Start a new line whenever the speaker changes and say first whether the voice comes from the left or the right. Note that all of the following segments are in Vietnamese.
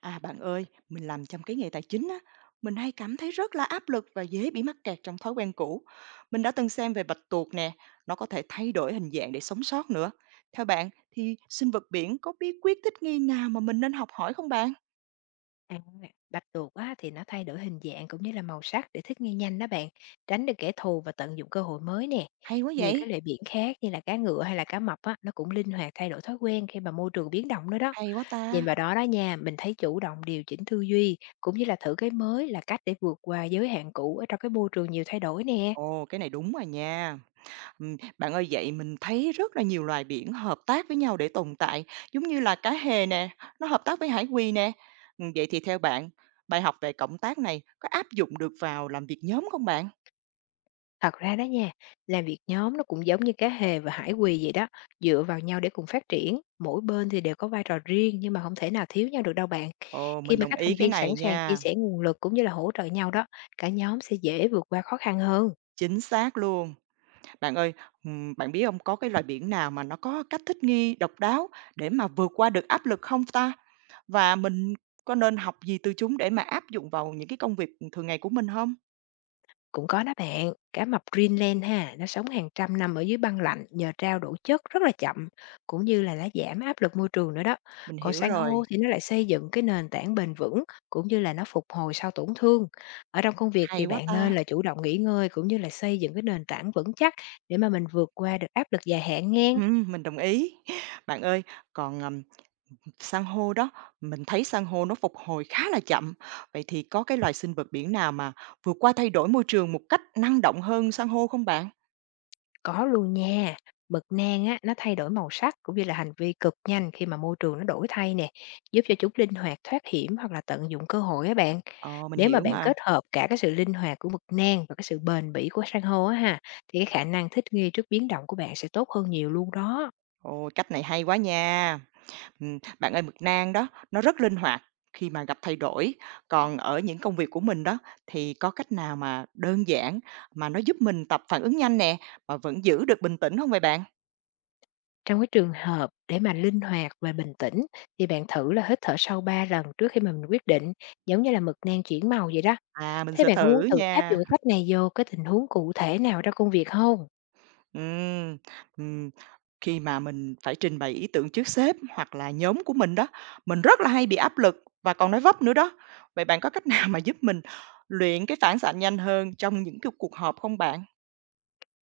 right: À bạn ơi, mình làm trong cái nghề tài chính á, mình hay cảm thấy rất là áp lực và dễ bị mắc kẹt trong thói quen cũ. Mình đã từng xem về bạch tuộc nè, nó có thể thay đổi hình dạng để sống sót nữa. Theo bạn thì sinh vật biển có bí quyết thích nghi nào mà mình nên học hỏi không bạn?
left: À, bạch tuộc á, thì nó thay đổi hình dạng cũng như là màu sắc để thích nghi nhanh đó bạn, tránh được kẻ thù và tận dụng cơ hội mới nè.
right: Hay quá
left: Nhiều cái
right: vậy.
left: loài biển khác như là cá ngựa hay là cá mập á, nó cũng linh hoạt thay đổi thói quen khi mà môi trường biến động nữa đó.
right: Hay quá
left: Nhìn
right: ta.
left: vào đó đó nha, mình thấy chủ động điều chỉnh tư duy cũng như là thử cái mới là cách để vượt qua giới hạn cũ ở trong cái môi trường nhiều thay đổi nè.
right: Ồ, cái này đúng rồi nha. Bạn ơi, vậy mình thấy rất là nhiều loài biển hợp tác với nhau để tồn tại, giống như là cá hề nè, nó hợp tác với hải quỳ nè. Vậy thì theo bạn, bài học về cộng tác này có áp dụng được vào làm việc nhóm không bạn?
left: Thật ra đó nha, làm việc nhóm nó cũng giống như cá hề và hải quỳ vậy đó, dựa vào nhau để cùng phát triển, mỗi bên thì đều có vai trò riêng nhưng mà không thể nào thiếu nhau được đâu bạn.
right: Ồ,
left: Khi
right: mình
left: mà
right: đồng
left: các
right: ý
left: thành
right: cái
left: viên sẵn
right: này
left: sàng chia
right: nha.
left: sẻ nguồn lực cũng như là hỗ trợ nhau đó, cả nhóm sẽ dễ vượt qua khó khăn hơn.
right: Chính xác luôn. Bạn ơi, bạn biết không có cái loài biển nào mà nó có cách thích nghi độc đáo để mà vượt qua được áp lực không ta? Và mình có nên học gì từ chúng để mà áp dụng vào những cái công việc thường ngày của mình không?
left: Cũng có đó bạn, cá mập Greenland ha, nó sống hàng trăm năm ở dưới băng lạnh nhờ trao đổi chất rất là chậm, cũng như là nó giảm áp lực môi trường nữa đó.
right: Mình
left: Còn
right: hiểu
left: san hô
right: rồi,
left: thì nó lại xây dựng cái nền tảng bền vững, cũng như là nó phục hồi sau tổn thương. Ở trong công việc
right: hay
left: thì
right: quá
left: bạn nên
right: ta.
left: là chủ động nghỉ ngơi, cũng như là xây dựng cái nền tảng vững chắc để mà mình vượt qua được áp lực dài hạn ngang.
right: Mình đồng ý. Bạn ơi, còn, san hô đó, mình thấy san hô nó phục hồi khá là chậm. Vậy thì có cái loài sinh vật biển nào mà vượt qua thay đổi môi trường một cách năng động hơn san hô không bạn?
left: Có luôn nha. Mực nang á, nó thay đổi màu sắc cũng như là hành vi cực nhanh khi mà môi trường nó đổi thay nè, giúp cho chúng linh hoạt thoát hiểm hoặc là tận dụng cơ hội á bạn.
right: Ờ, mình
left: Nếu mà
right: hiểu
left: bạn
right: mà.
left: kết hợp cả cái sự linh hoạt của mực nang và cái sự bền bỉ của san hô á ha, thì cái khả năng thích nghi trước biến động của bạn sẽ tốt hơn nhiều luôn đó.
right: Ồ, cách này hay quá nha. Bạn ơi, mực nang đó, nó rất linh hoạt khi mà gặp thay đổi. Còn ở những công việc của mình đó, thì có cách nào mà đơn giản mà nó giúp mình tập phản ứng nhanh nè, mà vẫn giữ được bình tĩnh không vậy bạn?
left: Trong cái trường hợp để mà linh hoạt và bình tĩnh, thì bạn thử là hít thở sâu 3 lần trước khi mà mình quyết định, giống như là mực nang chuyển màu vậy đó.
right: À, mình
left: Thế
right: sẽ
left: bạn có
right: thử
left: muốn thử áp dụng
right: nha.
left: cái cách này vô cái tình huống cụ thể nào trong công việc không?
right: Ừm, ừm, Khi mà mình phải trình bày ý tưởng trước sếp hoặc là nhóm của mình đó, mình rất là hay bị áp lực và còn nói vấp nữa đó. Vậy bạn có cách nào mà giúp mình luyện cái phản xạ nhanh hơn trong những cái cuộc họp không bạn?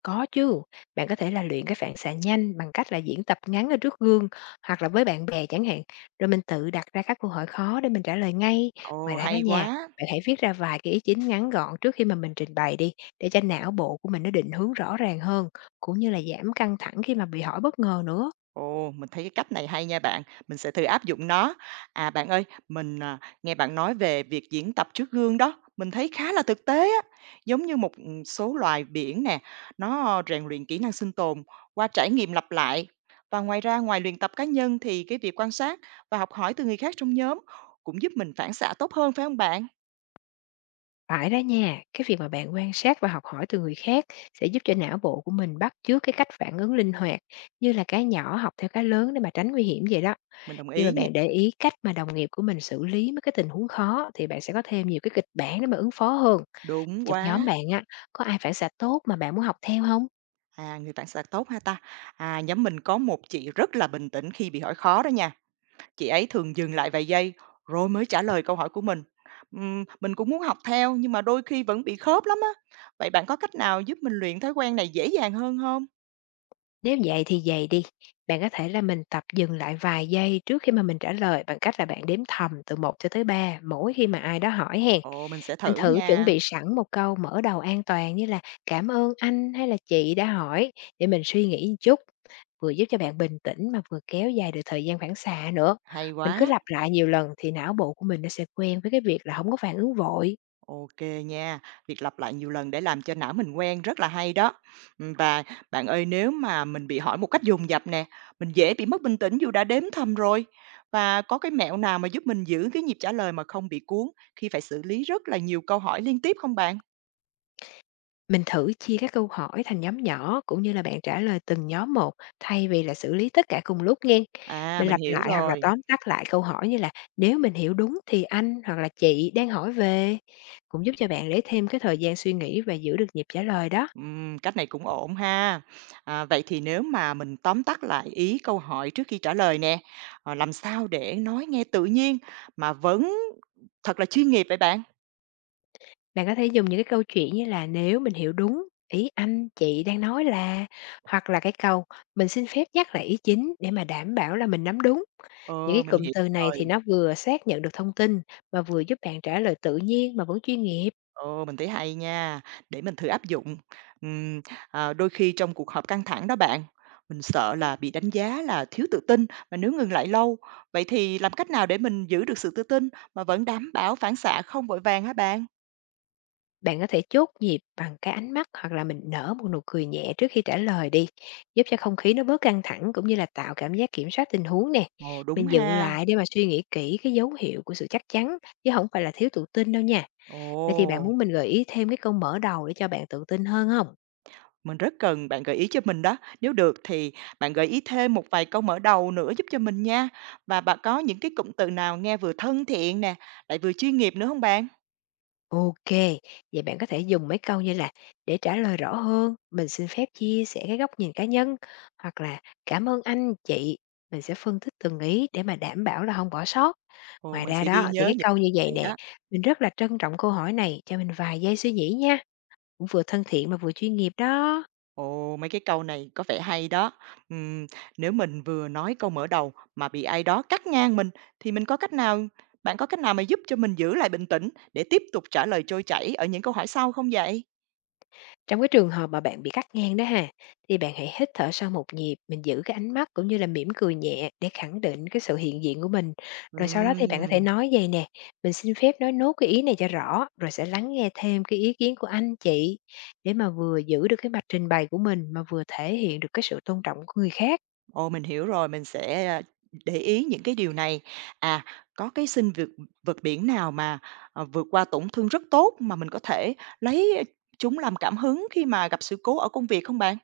left: Có chứ, bạn có thể là luyện cái phản xạ nhanh bằng cách là diễn tập ngắn ở trước gương hoặc là với bạn bè chẳng hạn, rồi mình tự đặt ra các câu hỏi khó để mình trả lời ngay. Ngoài
right: Ồ,
left: ra đó
right: hay
left: nha,
right: quá!
left: bạn hãy viết ra vài cái ý chính ngắn gọn trước khi mà mình trình bày đi, để cho não bộ của mình nó định hướng rõ ràng hơn, cũng như là giảm căng thẳng khi mà bị hỏi bất ngờ nữa.
right: Ồ, mình thấy cái cách này hay nha bạn, mình sẽ thử áp dụng nó. À, bạn ơi, mình nghe bạn nói về việc diễn tập trước gương đó, mình thấy khá là thực tế á, giống như một, số loài biển nè, nó rèn luyện kỹ năng sinh tồn qua trải nghiệm lặp lại. Và ngoài ra, ngoài luyện tập cá nhân thì cái việc quan sát và học hỏi từ người khác trong nhóm cũng giúp mình phản xạ tốt hơn, phải không bạn?
left: Phải đó nha, cái việc mà bạn quan sát và học hỏi từ người khác sẽ giúp cho não bộ của mình bắt chước cái cách phản ứng linh hoạt, như là cái nhỏ học theo cái lớn để mà tránh nguy hiểm vậy đó.
right: Mình đồng
left: Khi mà
right: ý nha.
left: bạn để ý cách mà đồng nghiệp của mình xử lý mấy cái tình huống khó, thì bạn sẽ có thêm nhiều cái kịch bản để mà ứng phó hơn.
right: Đúng
left: Trong
right: quá,
left: nhóm bạn á, có ai phản xạ tốt mà bạn muốn học theo không?
right: à, người phản xạ tốt ha ta? À, nhóm mình có một chị rất là bình tĩnh khi bị hỏi khó đó nha. Chị ấy thường dừng lại vài giây rồi mới trả lời câu hỏi của mình. Mình cũng muốn học theo nhưng mà đôi khi vẫn bị khớp lắm á. Vậy bạn có cách nào giúp mình luyện thói quen này dễ dàng hơn không?
left: Nếu vậy thì vầy đi, bạn có thể là mình tập dừng lại vài giây trước khi mà mình trả lời, bằng cách là bạn đếm thầm từ 1 cho tới 3 mỗi khi mà ai đó hỏi hén.
right: Ồ, mình sẽ
left: Mình
right: thử
left: thử chuẩn
right: nha.
left: bị sẵn một câu mở đầu an toàn như là "Cảm ơn anh" hay là "Chị" đã hỏi, để mình suy nghĩ một chút, vừa giúp cho bạn bình tĩnh mà vừa kéo dài được thời gian phản xạ nữa.
right: Hay
left: Mình cứ
right: quá.
left: lặp lại nhiều lần thì não bộ của mình nó sẽ quen với cái việc là không có phản ứng vội.
right: Ok nha. Việc lặp lại nhiều lần để làm cho não mình quen rất là hay đó. Và bạn ơi, nếu mà mình bị hỏi một cách dồn dập nè, mình dễ bị mất bình tĩnh dù đã đếm thầm rồi. Và có cái mẹo nào mà giúp mình giữ cái nhịp trả lời mà không bị cuốn khi phải xử lý rất là nhiều câu hỏi liên tiếp không bạn?
left: Mình thử chia các câu hỏi thành nhóm nhỏ, cũng như là bạn trả lời từng nhóm một thay vì là xử lý tất cả cùng lúc nghe.
right: À,
left: Mình
right: mình
left: lặp
right: hiểu
left: lại hoặc là
right: rồi.
left: tóm tắt lại câu hỏi, như là nếu mình hiểu đúng thì anh hoặc là chị đang hỏi về, cũng giúp cho bạn lấy thêm cái thời gian suy nghĩ và giữ được nhịp trả lời đó.
right: Cách này cũng ổn ha. À, vậy thì nếu mà mình tóm tắt lại ý câu hỏi trước khi trả lời nè, làm sao để nói nghe tự nhiên mà vẫn thật là chuyên nghiệp vậy bạn?
left: Bạn có thể dùng những cái câu chuyện như là nếu mình hiểu đúng ý anh chị đang nói là, hoặc là cái câu mình xin phép nhắc lại ý chính để mà đảm bảo là mình nắm đúng. Những cái
right: Ờ, mình
left: cụm
right: hiểu
left: từ này thì
right: rồi.
left: nó vừa xác nhận được thông tin, mà vừa giúp bạn trả lời tự nhiên mà vẫn chuyên nghiệp.
right: Ờ, mình thấy hay nha, để mình thử áp dụng. Ừm, Đôi khi trong cuộc họp căng thẳng đó bạn, mình sợ là bị đánh giá là thiếu tự tin mà nếu ngừng lại lâu. Vậy thì làm cách nào để mình giữ được sự tự tin mà vẫn đảm bảo phản xạ không vội vàng hả bạn?
left: Bạn có thể chốt nhịp bằng cái ánh mắt hoặc là mình nở một nụ cười nhẹ trước khi trả lời đi, giúp cho không khí nó bớt căng thẳng cũng như là tạo cảm giác kiểm soát tình huống nè.
right: Ồ, đúng
left: Mình dựng
right: ha.
left: lại để mà suy nghĩ kỹ cái dấu hiệu của sự chắc chắn, chứ không phải là thiếu tự tin đâu nha. Vậy thì bạn
right: Ồ,
left: muốn mình gợi ý thêm cái câu mở đầu để cho bạn tự tin hơn không?
right: mình rất cần bạn gợi ý cho mình đó. Nếu được thì bạn gợi ý thêm một vài câu mở đầu nữa giúp cho mình nha. Và bạn có những cái cụm từ nào nghe vừa thân thiện nè, lại vừa chuyên nghiệp nữa không bạn?
left: OK, vậy bạn có thể dùng mấy câu như là "Để trả lời rõ hơn, mình xin phép chia sẻ cái góc nhìn cá nhân", hoặc là "Cảm ơn anh, chị", mình sẽ phân tích từng ý để mà đảm bảo là không bỏ sót.
right: Ồ,
left: Ngoài
right: mình
left: ra
right: sẽ ghi
left: đó thì
right: nhớ
left: cái
right: những
left: câu như vậy
right: này
left: nè,
right: đó.
left: "Mình rất là trân trọng câu hỏi này, cho mình vài giây suy nghĩ nha", cũng vừa thân thiện mà vừa chuyên nghiệp đó.
right: Ồ, mấy cái câu này có vẻ hay đó. Ừm, nếu mình vừa nói câu mở đầu mà bị ai đó cắt ngang mình thì mình có cách nào bạn có cách nào mà giúp cho mình giữ lại bình tĩnh để tiếp tục trả lời trôi chảy ở những câu hỏi sau không vậy?
left: Trong cái trường hợp mà bạn bị cắt ngang đó ha, thì bạn hãy hít thở sâu một nhịp, mình giữ cái ánh mắt cũng như là mỉm cười nhẹ để khẳng định cái sự hiện diện của mình. Rồi sau đó thì bạn có thể
right: Ừm.
left: nói vậy nè, mình xin phép nói nốt cái ý này cho rõ, rồi sẽ lắng nghe thêm cái ý kiến của anh chị, để mà vừa giữ được cái mạch trình bày của mình mà vừa thể hiện được cái sự tôn trọng của người khác.
right: Ồ, mình hiểu rồi, mình sẽ để ý những cái điều này. À, có cái sinh vượt vật biển nào mà, vượt qua tổn thương rất tốt mà mình có thể lấy, chúng làm cảm hứng khi mà gặp sự cố ở công việc không bạn?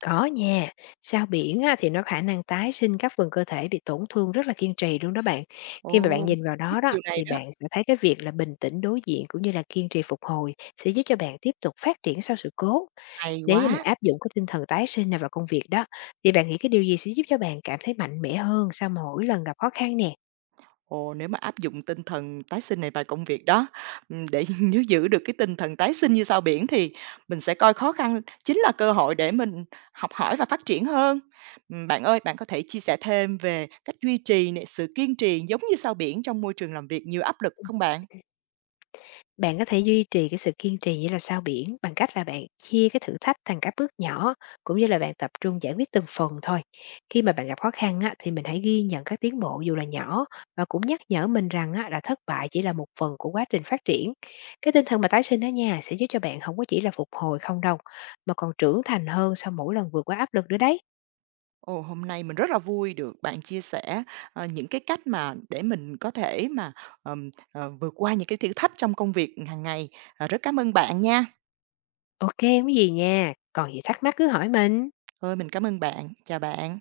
left: Có nha, sao biển á, thì nó khả năng tái sinh các phần cơ thể bị tổn thương rất là kiên trì luôn đó bạn. Khi mà bạn
right: Ồ, mình
left: nhìn vào đó
right: biết
left: đó
right: điều này
left: thì
right: đó,
left: bạn sẽ thấy cái việc là bình tĩnh đối diện cũng như là kiên trì phục hồi sẽ giúp cho bạn tiếp tục phát triển sau sự cố.
right: hay
left: Nếu như mà
right: quá!
left: áp dụng cái tinh thần tái sinh này vào công việc đó, thì bạn nghĩ cái điều gì sẽ giúp cho bạn cảm thấy mạnh mẽ hơn sau mỗi lần gặp khó khăn nè?
right: Ồ, nếu mà áp dụng tinh thần tái sinh này vào công việc đó, để nếu giữ được cái tinh thần tái sinh như sao biển thì mình sẽ coi khó khăn chính là cơ hội để mình học hỏi và phát triển hơn. Bạn ơi, bạn có thể chia sẻ thêm về cách duy trì nè, sự kiên trì giống như sao biển trong môi trường làm việc nhiều áp lực không bạn?
left: Bạn có thể duy trì cái sự kiên trì như là sao biển bằng cách là bạn chia cái thử thách thành các bước nhỏ, cũng như là bạn tập trung giải quyết từng phần thôi. Khi mà bạn gặp khó khăn á, thì mình hãy ghi nhận các tiến bộ dù là nhỏ, và cũng nhắc nhở mình rằng á, là thất bại chỉ là một phần của quá trình phát triển. Cái tinh thần mà tái sinh ở nhà sẽ giúp cho bạn không có chỉ là phục hồi không đâu, mà còn trưởng thành hơn sau mỗi lần vượt qua áp lực nữa đấy.
right: Ồ, hôm nay mình rất là vui được bạn chia sẻ, những cái cách mà để mình có thể mà, vượt qua những cái thử thách trong công việc hàng ngày. Ờ, rất cảm ơn bạn nha.
left: OK, không có gì nha, còn gì thắc mắc cứ hỏi mình.
right: Ơi mình cảm ơn bạn. Chào bạn.